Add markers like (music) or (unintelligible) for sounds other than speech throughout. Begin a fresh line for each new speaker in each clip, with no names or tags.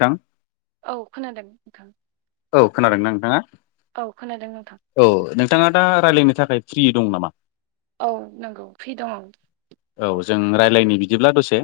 दां
औ खोनादों नोंथां।
औ खोनादोंना नोंथाङा?
औ खोनादों नोंथां
औ नोंथाङा दा रायज्लायनो थाखाय फ्रि दं नामा?
औ नंगौ फ्रि दङ'।
औ जों रायज्लायनि बिदिब्ला दसे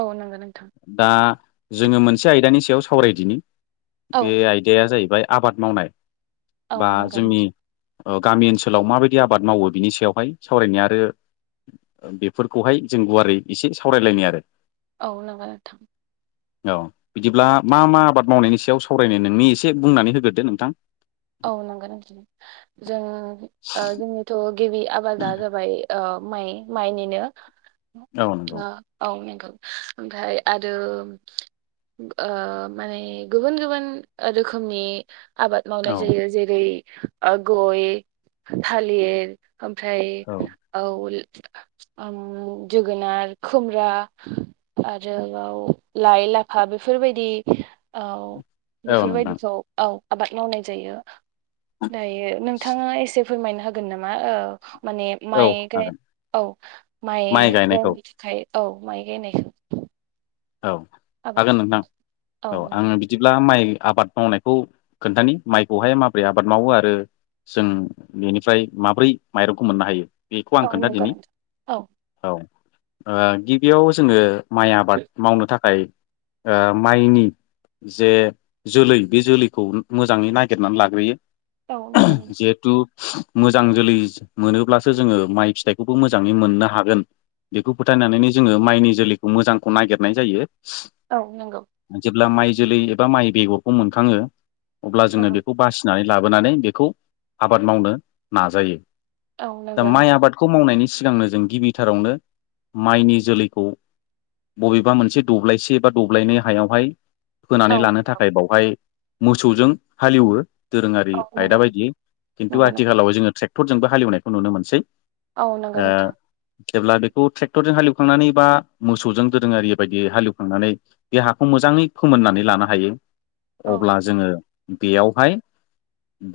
औ नंगौ नोंथां।
दा जोङो मोनसे आयदानि सायाव सावरायदिनि
औ
बे आयदाया जाहैबाय आबाद मावनाय
औ
बा
नों
जोंनि
(unintelligible)
गामि ओनसोलाव माबायदि आबाद मावो बिनि सायावहाय सावरायनि आरो बेफोरखौहाय जों गुवारै एसे सावरायलायनि आरो
औ नंगौ नोंथां
औ बिदिब्ला मा मा आबाद मावनायनि सायाव सावरायनो नोंनि एसे बुंनानै होग्रोदो नोंथां
औ नंगौ नोंथां जों गिबि आबादा जाबाय माइ माइनिनो
औ नंगौ
औ नंगौ ओमफ्राय आरो माने गुबुन गुबुन रोखोमनि आबाद
औ
मावनाय जेरै गय थालिर ओमफ्राय
औ
औ जोगोनार खुमरा आरोबाव लाइ लाफा बेफोरबायदि औ
औ नोंथां
बेफोरबायदिखौ औ आबाद मावनाय जायो दायो नोंथाङा एसे फोरमायनो होगोन नामा औ माने
औ
माइ
हागोन
औ माइ गोमोननि थाखाय औ माइ गायनायखौ
औ
आबाद
हागोन नोंथां औ आङो बिदिब्ला माइ आबाद मावनायखौ खोनथानि माइखौहाय माबोरै आबाद मावो आरो जों बेनिफ्राय माब्रै माइरंखौ मोननो हायो बेखौ आं खोन्था
नंगौ
दिनि औ गिबियाव जोङो माइ आबाद मावनो थाखाय माइनि जे जोलै बे जोलैखौ मोजाङै नागिरनानै लाग्रोयो
औ नंगौ नोंथां औ नंगौ नोंथां
जिहेतु मोजां जोलै मोनोब्लासो जोङो माइ फिथाइखौबो मोजाङै मोननो हागोन बेखौ फोथायनानैनो जोङो माइनि जोलैखौ मोजांखौ नागिरनाय जायो
औ नंगौ
अब्ला माइ जोलै एबा माइ बेगरखौ मोनखाङो अब्ला जोङो
नंगौ
बेखौ बासिनानै लाबोनानै बेखौ आबाद मावनो नाजायो
औ
दा
नंगौ
माइ
नोंथां
आबादखौ मावनायनि सिगांनो जों गिबिथारावनो माइनि जोलैखौ बबेबा मोनसे दब्लायसे बा दब्लायनै हायावहाय
औ
होनानै लानो थाखाय बावहाय मोसौजों हालेवो दोरोङारि
औ नंगौ
आयदा बायदियै खिन्थु
नंगौ नोंथां
आथिखालाव जोङो ट्रेक् टरजोंबो हालेवनायखौ नुनो मोनसै
औ
ओ
नंगौ नोंथां
जेब्ला बेखौ ट्रेक्टरजों हालेवखांनानै बा मोसौजों दोरोङारि बायदि हालेवखांनानै बे हाखौ मोजाङै फोमोननानै लानो हायो
औ
अब्ला जोङो बेयावहाय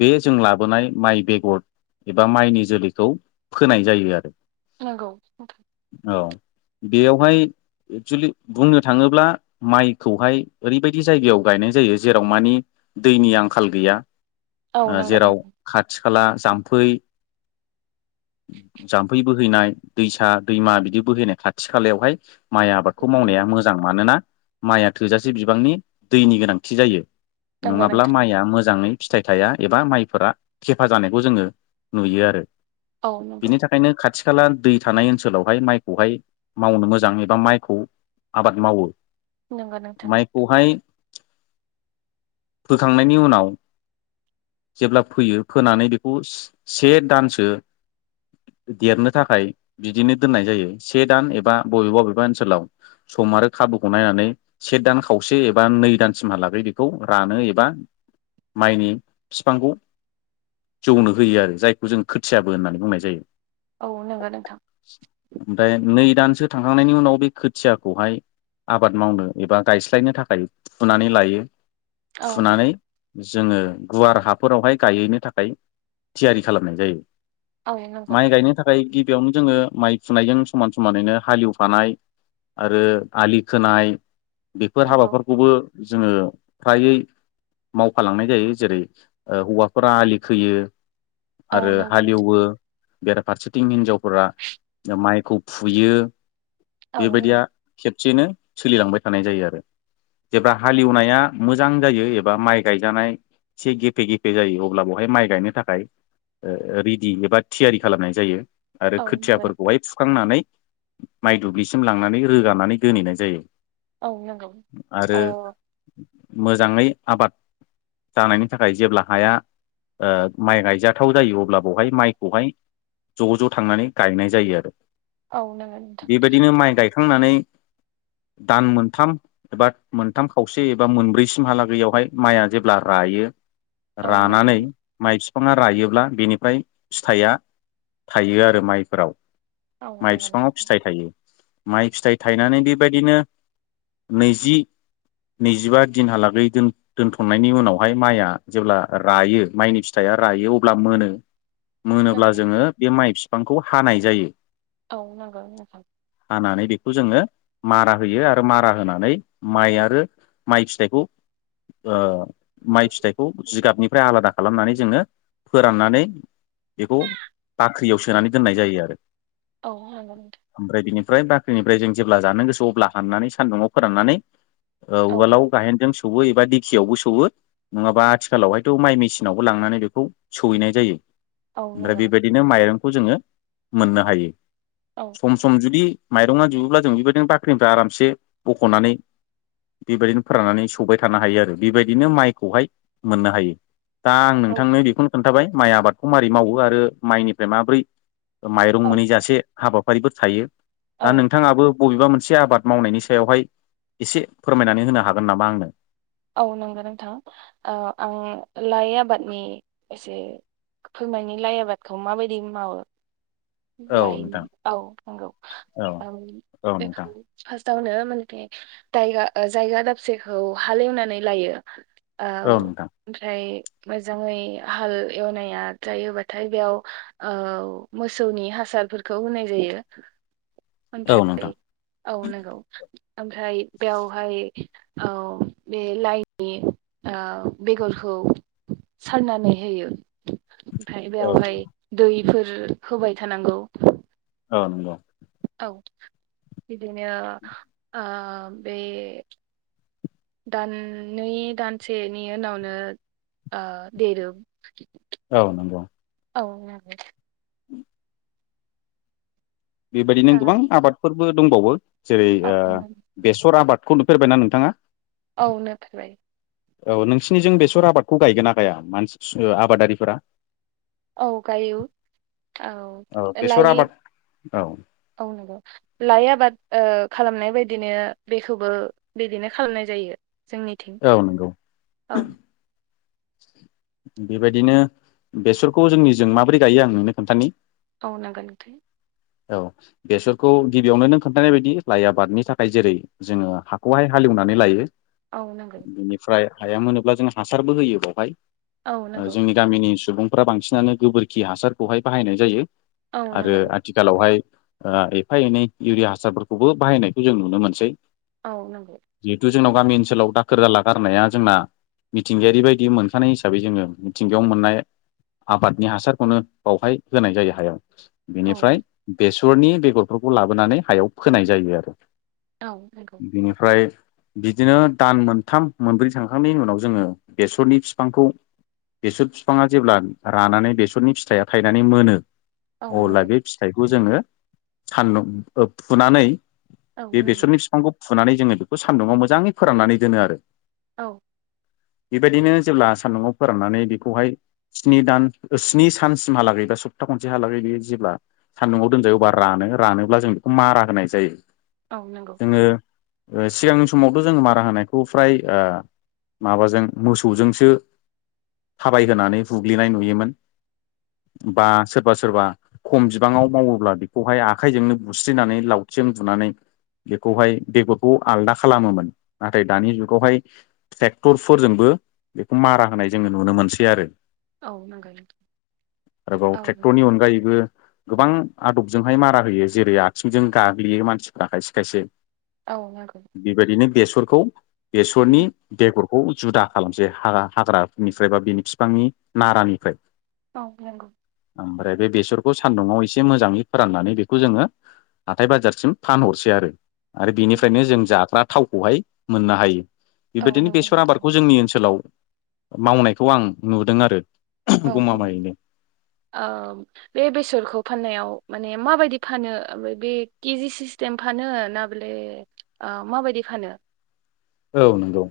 बे जों लाबोनाय माइ बेगर एबा माइनि जोलैखौ फोनाय जायो आरो
नोंंगौ नोंथां
औ बेयावहाय एक्सुलि बुंनो थाङोब्ला माइखौहाय ओरैबायदि जायगायाव गायनाय जायो जेराव मानि दैनि आंखाल गैया आ
नंगौ
जेराव
नोंथां
खाथि खाला जाम्फै जाम्फै बोहैनाय दैसा दैमा बिदि बोहैनाय खाथि खालायावहाय माइ आबादखौ
नंगौ
मावनाया मोजां मानोना माइया थोजासे बिबांनि दैनि गोनांथि जायो।
नंगौ
नङाब्ला
नोंथां
माइआ मोजाङै फिथाइ थाया एबा माइफोरा खेफा जानायखौ जोङो नुयो आरो
औ नंगौ
बिनि थाखायनो खाथि खाला दै थानाय ओनसोलावहाय माइखौहाय मावनो मोजाङै बा माइखौ आबाद मावो
नंगौ नोंथां
माइखौहाय फोखांनायनि उनाव जेब्ला फोयो फोनानै बेखौ स से दानसो देरनो थाखाय बिदिनो दोननाय जायो से दान एबा बबेबा बबे बा ओनसोलाव सम आरो खाबुखौ नायनानै से दान खावसे एबा नै दानसिमहालागै बेखौ रा रानो एबा माइनि फिफांखौ जौनो होयो आरो जायखौ जों खोथियाबो होननानै बुंनाय जायो।
औ नंगौ नोंथां
ओमफ्राय नै दानसो थांहां नायनि उनाव बे खोथियाखौहाय आबाद मावनो एबा गायस्लायनो थाखाय फुनानै लायो।
औ नंगौ
फुनानै जोङो गुवार हाफोरावहाय गायहैनो थाखाय थियारि खालामनाय जायो।
औ नंगौ
माइ गायनो थाखाय गिबियावनो जोङो माइ फुनायजों समान समानैनो हालेव फानाय आरो आलि खोनाय बेफोर
नंगौ
हाबाफोरखौबो जोङो फ्रायै मावफालांनाय जायो जेरै ओ हौवाफोरा आलि खोयो
औ
आरो
नंगौ नोंथां
हालेवो बेराफारसेथिं हिनजावफोरा माइखौ फुयो।
औ
बेबायदिया
नंगौ
खेबसेयैनो सोलिलांबाय थानाय जायो आरो जेब्ला हालेवनाया मोजां जायो एबा माइ गायजानाय एसे गेफे गेफे जायो अब्ला बेवहाय माइ गायनो थाखाय ओ रेडि एबा थियारि खालामनाय जायो। आरो खोथियाफोरखौहाय फुखांनानै माइ दुब्लिसिम लांनानै रोगानानै दोनहैनाय जायो।
औ नंगौ
आरो
औ
मोजाङै आबाद जानायनि थाखाय जेब्ला हाया ओ माइ गायजाथाव जायो अब्ला बेवहाय माइखौहाय ज' ज' थांनानै गायनाय जायो आरो
औ नोंङो
बेबादिनो माइ गायखांनानै दान मोनथाम एबा मोनथाम खावसे एबा मोनब्रैसिमहालागैयावहाय माइया जेब्ला राग रायो
औ नंगौ
रानानै माइस फिफाङा रायोब्ला बिनिफाय फिथाइया थायो आरो माइफोराव
औ
माइ
नोंगोना
बिफाङाव फिथाइ थायो माइ फिथाइ थायनानै बेबादिनो नैजि नैजिबा दिनहालागै दोन दोनथ'नायनि उनावहाय माइया जेब्ला रायो माइनि फिथाइया रायो अब्ला मोनो मोनोब्ला
नंगौ
जोङो बे माइ फिफांखौ हानाय जायो।
औ नंगौ नोंथां
हानानै बेखौ जोङो मारा होयो आरो मारा होनानै माइ आरो माइ फिथाइखौ ओ माइ फिथाइखौ जिगाबनिफ्राय आलादा खालामनानै जोङो फोराननानै बेखौ बाख्रियाव सोनानै दोननाय जायो आरो
औ नंगौ नोंथां
ओमफ्राय बेनि ओमफ्राय बाख्रिनिफ्राय जों जेब्ला जानो गोसो अब्ला हाननानै सान्दुुंआव फोराननानै
औ
उवालाव गायेनजों सौवो एबा दिेखियावबो सौवो नङाबा आथिखालावहायथ' माइ मेसिनावबो लांनानै बेखौ सौहैनाय जायो
औ
ओमफ्राय
नंगौ
बेबायदिनो माइरंखौ जोङो मोननो हायो
औ
सम सम जुदि माइरंआ जुबोब्ला जों बेबायदिनो बाख्रिनिफ्राय आरामसे बख'नानै बेबायदिनो फोराननानै सौबाय थानो हायो आरो बेबायदिनो माइखौहाय मोननो हायो दा आं
औ
नोंथांनो बेखौनो खोन्थाबाय माइ आबादखौ माबारै मावो आरो माइनिफ्राय माबोरै माइरं
औ
मोनै जासे हाबाफारिफोर थायो दा
औ
नोंथाङाबो बबेबा मोनसे आबाद मावनायनि सायावहाय एसे फोरमायनानै होनो हागोन नामा आंनो
औ नंगौ नोंथां आं लाइ आबादनि एसे फोरमायानि लाइ आबादखौ माबायदि मावो
औ नोंथां
लायनो औ नंगौ
औ औ
बेखौ
नोंथां
फारस। दावनो माने दायगा ओ जायगा दाबसेखौ हालेवनानै लायो औ ओमफ्राय मोजांङै हाल एवनाया जायोबाथाय बेयाव औ मोसौनि हास हासारफोरखौ होनाय जायो।
(inaudible)
ओमफ्राय
नोंथां
औ नंगौ ओमफ्राय बेयावहाय औ बे लाइनि ओ बेगरखौ सारनानै होयो ओमफ्राय
औ
बेयावहाय दैफोर होबाय थानांगौ औ
(unintelligible)
बिदिनो आ बे दाननै दानसेनि उनावनो ओ देरो
औ नंगौ
औ नंगौ
(inaudible) बेबायदिनो गोबां आबादफोरबो दंबावो जेरै
औ
ओ
नंगौ
बेसर आबाद खौ नुफेरबायना नोंथांङा?
औ नोफेरबाय
औ नोंसिनिजों बेसर आबादखौ गायगोनना गाया मानसि आबादारिफोरा
औ गायो
औ बेसर
लाइ
आबाद औ
औ नंगौ लाइ आबाद ओ खालामनाय बायदिनो बेखौबो बिदिनो खालामनाय जायो। जोंनिथिं
औ नंगौ
औ
बेबायदिनो बेसरखौ जोंनिजों माबोरै गायो आं नोंनो खोन्थानि
औ नोंगो नों
औ बेसरखौ गिबियावनो नों खोन्थानाय बायदि लाइ आबादनि थाखाय जेरै जोंङो हाखौहाय हालिव लेवनानै लायो
औ नंगौ
बेनिफ्राय हाया मोनोब्ला जों हासारबो होयो बेावहाय
औ
ओ
नंगौ
जोंनि गामिनि सुबुंफ्रा बांसिनानो गोबोरखि हासारखौहाय बाहायनाय जायो।
औ
आरो
नंगौ
आथिखालावहाय ओ एफा एनै इउरिया हासारफोरखौबो बाहायनायखौ जों नुनो मोनसै
औ नंगौ
जिहेथु जोंनाव गामि ओनसोलाव दाखोर दाला गारनाया जोंना मिथिंगायारि बायदि बिदि मोनखानाय हिसाबै जोंङो मिथिंगायाव मोननाय आबादनि हासारखौनो बावहाय होनाय जायो हायाव।
औ
बेनिफ्राय बेसरनि बेगरफोरखौ लाबोनानै हायाव फोनाय जायो आरो।
औ नंगौ
बिनिफ्राय बिदिनो दान मोनथाम मोनब्रै थांखांनायनि उनाव जोंङो बेसरनि बिफांखौ बेसर बिफांङा जेब्ला रानानै बेसरनि फिथाइया थायनानै मोनो
औ
अब्ला
नंगौ
बे फिथाइखौ जोंङो सानदुं फुनानै
औ
बे
नंगौ
बेसरनि बिफांखौ फुनानै जोंङो बेखौ सान्दुंङाव मोजांङै फोराननानै दोनो आरो
औ
बेबायदिनो जेब्ला सान्दुंआव फोराननानै बेखौहाय स्नि दान ओ स्नि सानसिमहालागैबा सप्ता खनसे हालागै बेयो जेब्ला सान्दुंआव दोनजायो अब्ला रानो रानोब्ला जों बेखौ मारा होनाय जायो।
औ नंगौ
जोङो ओ सिगांनि समावथ' जोंङो मारा होनायखौ फ्राय ओ माबाजों मोसौजोंसो थाबायहोनानै बुग्लिनाय नुयोमोन। बा सोरबा सोरबा खम बिबांङाव मावोब्ला बेखौहाय आखाइजोंनो बुस्रिनानै लावथि जों बुनानै बेखौहाय बेगरखौ आलदा खालामोमोन नाथाय दानि जुगावहाय ट्रेक्टर फोरजोंबो बेखौ मारा होनाय जोंङो नुनो मोनसै आरो
औ नंगौ
आरोबाव
औ
ट्रेक्टरनि अनगायैबो गोबां आदबजोंहाय मारा होयो जेरै आथिंजों गाग्लियो मानसिफ्रा खायसे खायसे
औ नंगौ
बेबायदिनो बेसरखौ बेसरनि बेगर खौ जुदा खालामसै हा-हाग्रानिफ्राय बा बेनि बिफांनि नारानिफ्राय
औव नांगौ
ओमफ्राय बे बेसरखौ सान्दुंआव एसे मोजाङै फोराननानै बेखौ जोङो हाथाय बाजारसिम फानहरसै आरो आरो बेनिफ्रायनो जों जाग्रा थावखौहाय मोननो हायो।
औव नंगौ नोंथां
बेखौ जोंनि ओनसोलाव मावनायखौ आं नुदों आरो
औव औव
गमामायैनो
औव बे बेसरखौ फाननायाव माने माबायदि फानो ओमफ्राय बे केजि सिस्टेम फानो ना बेले ओ माबायदि फानो
औव नंगौ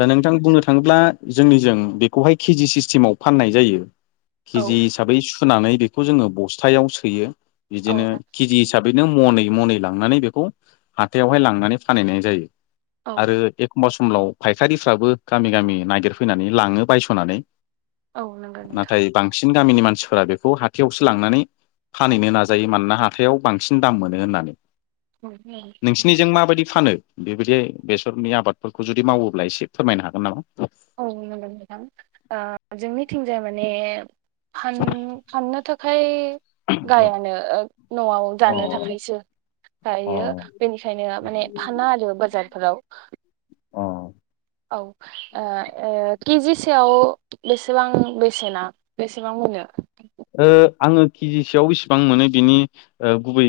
ओ नोंथां बुंनो थाङोब्ला जोंनिजों बेखौहाय केजि सिस्टेमाव फाननाय जायो केजि
औ
हिसाबै सु फोनानै बेखौ जोङो बस्थायाव सोयो बिदिनो
औ
केजि हिसाबैनो मनै मनै लांनानै बेखौ हाथायाव लांनानै फानाय हैनाय जायो
औ
आरो एक मस समलाव फायखारिफ्राबो गामि गामि नागिर फैनानै लाङो बायस'नानै
औव नंगौ नोथां
बिनि गामिनि मानसिफोरा बेखौ हाथायावसो लांनानै फानहैनो नाजायो मानोना हाथायाव बांसिन दाम मोनो होननानै नोंसिनिजों माबायदि फानो बेबायदि बेसरनि आबादफोरखौ जुदि मावोब्ला एसे फोरमायनो हागोन नामा
औ नंगौ नोंथां ओ जोंनिथिंजाय माने फान-फाननो थाखाय गायानो न'आव जानो
औ
थाखायसो
अ
जायो बेनिखायनो माने फाना आरो बाजारफोराव
अ
औव ओ ओ केजिसेयाव बेसेबां बेसेना बेसेबां मोनो
ओ आङो केजिसेयाव बेसेबां मोनो ओ बेनि गुबै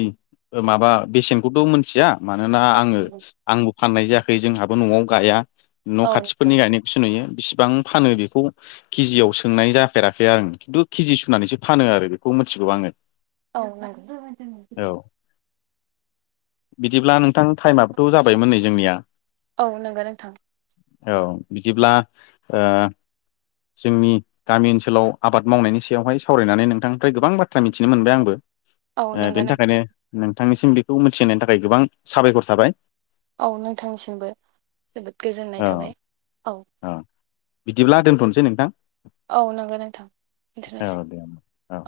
माबा बेसेनखौथ' मोनथिया मानोना आङो आंबो फाननाय जायाखै जोंहाबो न'आव गाया न'
औ
खाथिफोरनि गायनायखौसो नुयो। बिसिबां फानो बेखौ केजियाव सोंनाय जाफेराखै आरो खिन्थु केजि सुनानैसो फानो आरो बेखौ मिथिगौ आङो।
औ नंगौ
औ बिदिब्ला नों थां टाइमाबोथ' जाबायमोन नै जोंनिया
औ नंगौ नोंथां
औ बिदिब्ला ओ जोंनि गामि ओनसोलाव आबाद मावनायनि सायावहाय सावरायनानै नोंथांनिफ्राय गोबां बाथ्रा मिथिनो मोनबाय आंबो
औ
ओ
नंगौ
बेनि
नोंथां
थाखायनो नों थांनिसिम बेखौ मिथिहोनायनि थाखाय गोबां साबायखर थाबाय।
औ नोंथांनिसिमबो जोबोद गोजोननाय
औ
थाबाय औ।
बिदिब्ला दोनथ'नोसै नोंथां।
औ नंगौ नोंथां
औ
दोनथ'नोसै।
दे औ।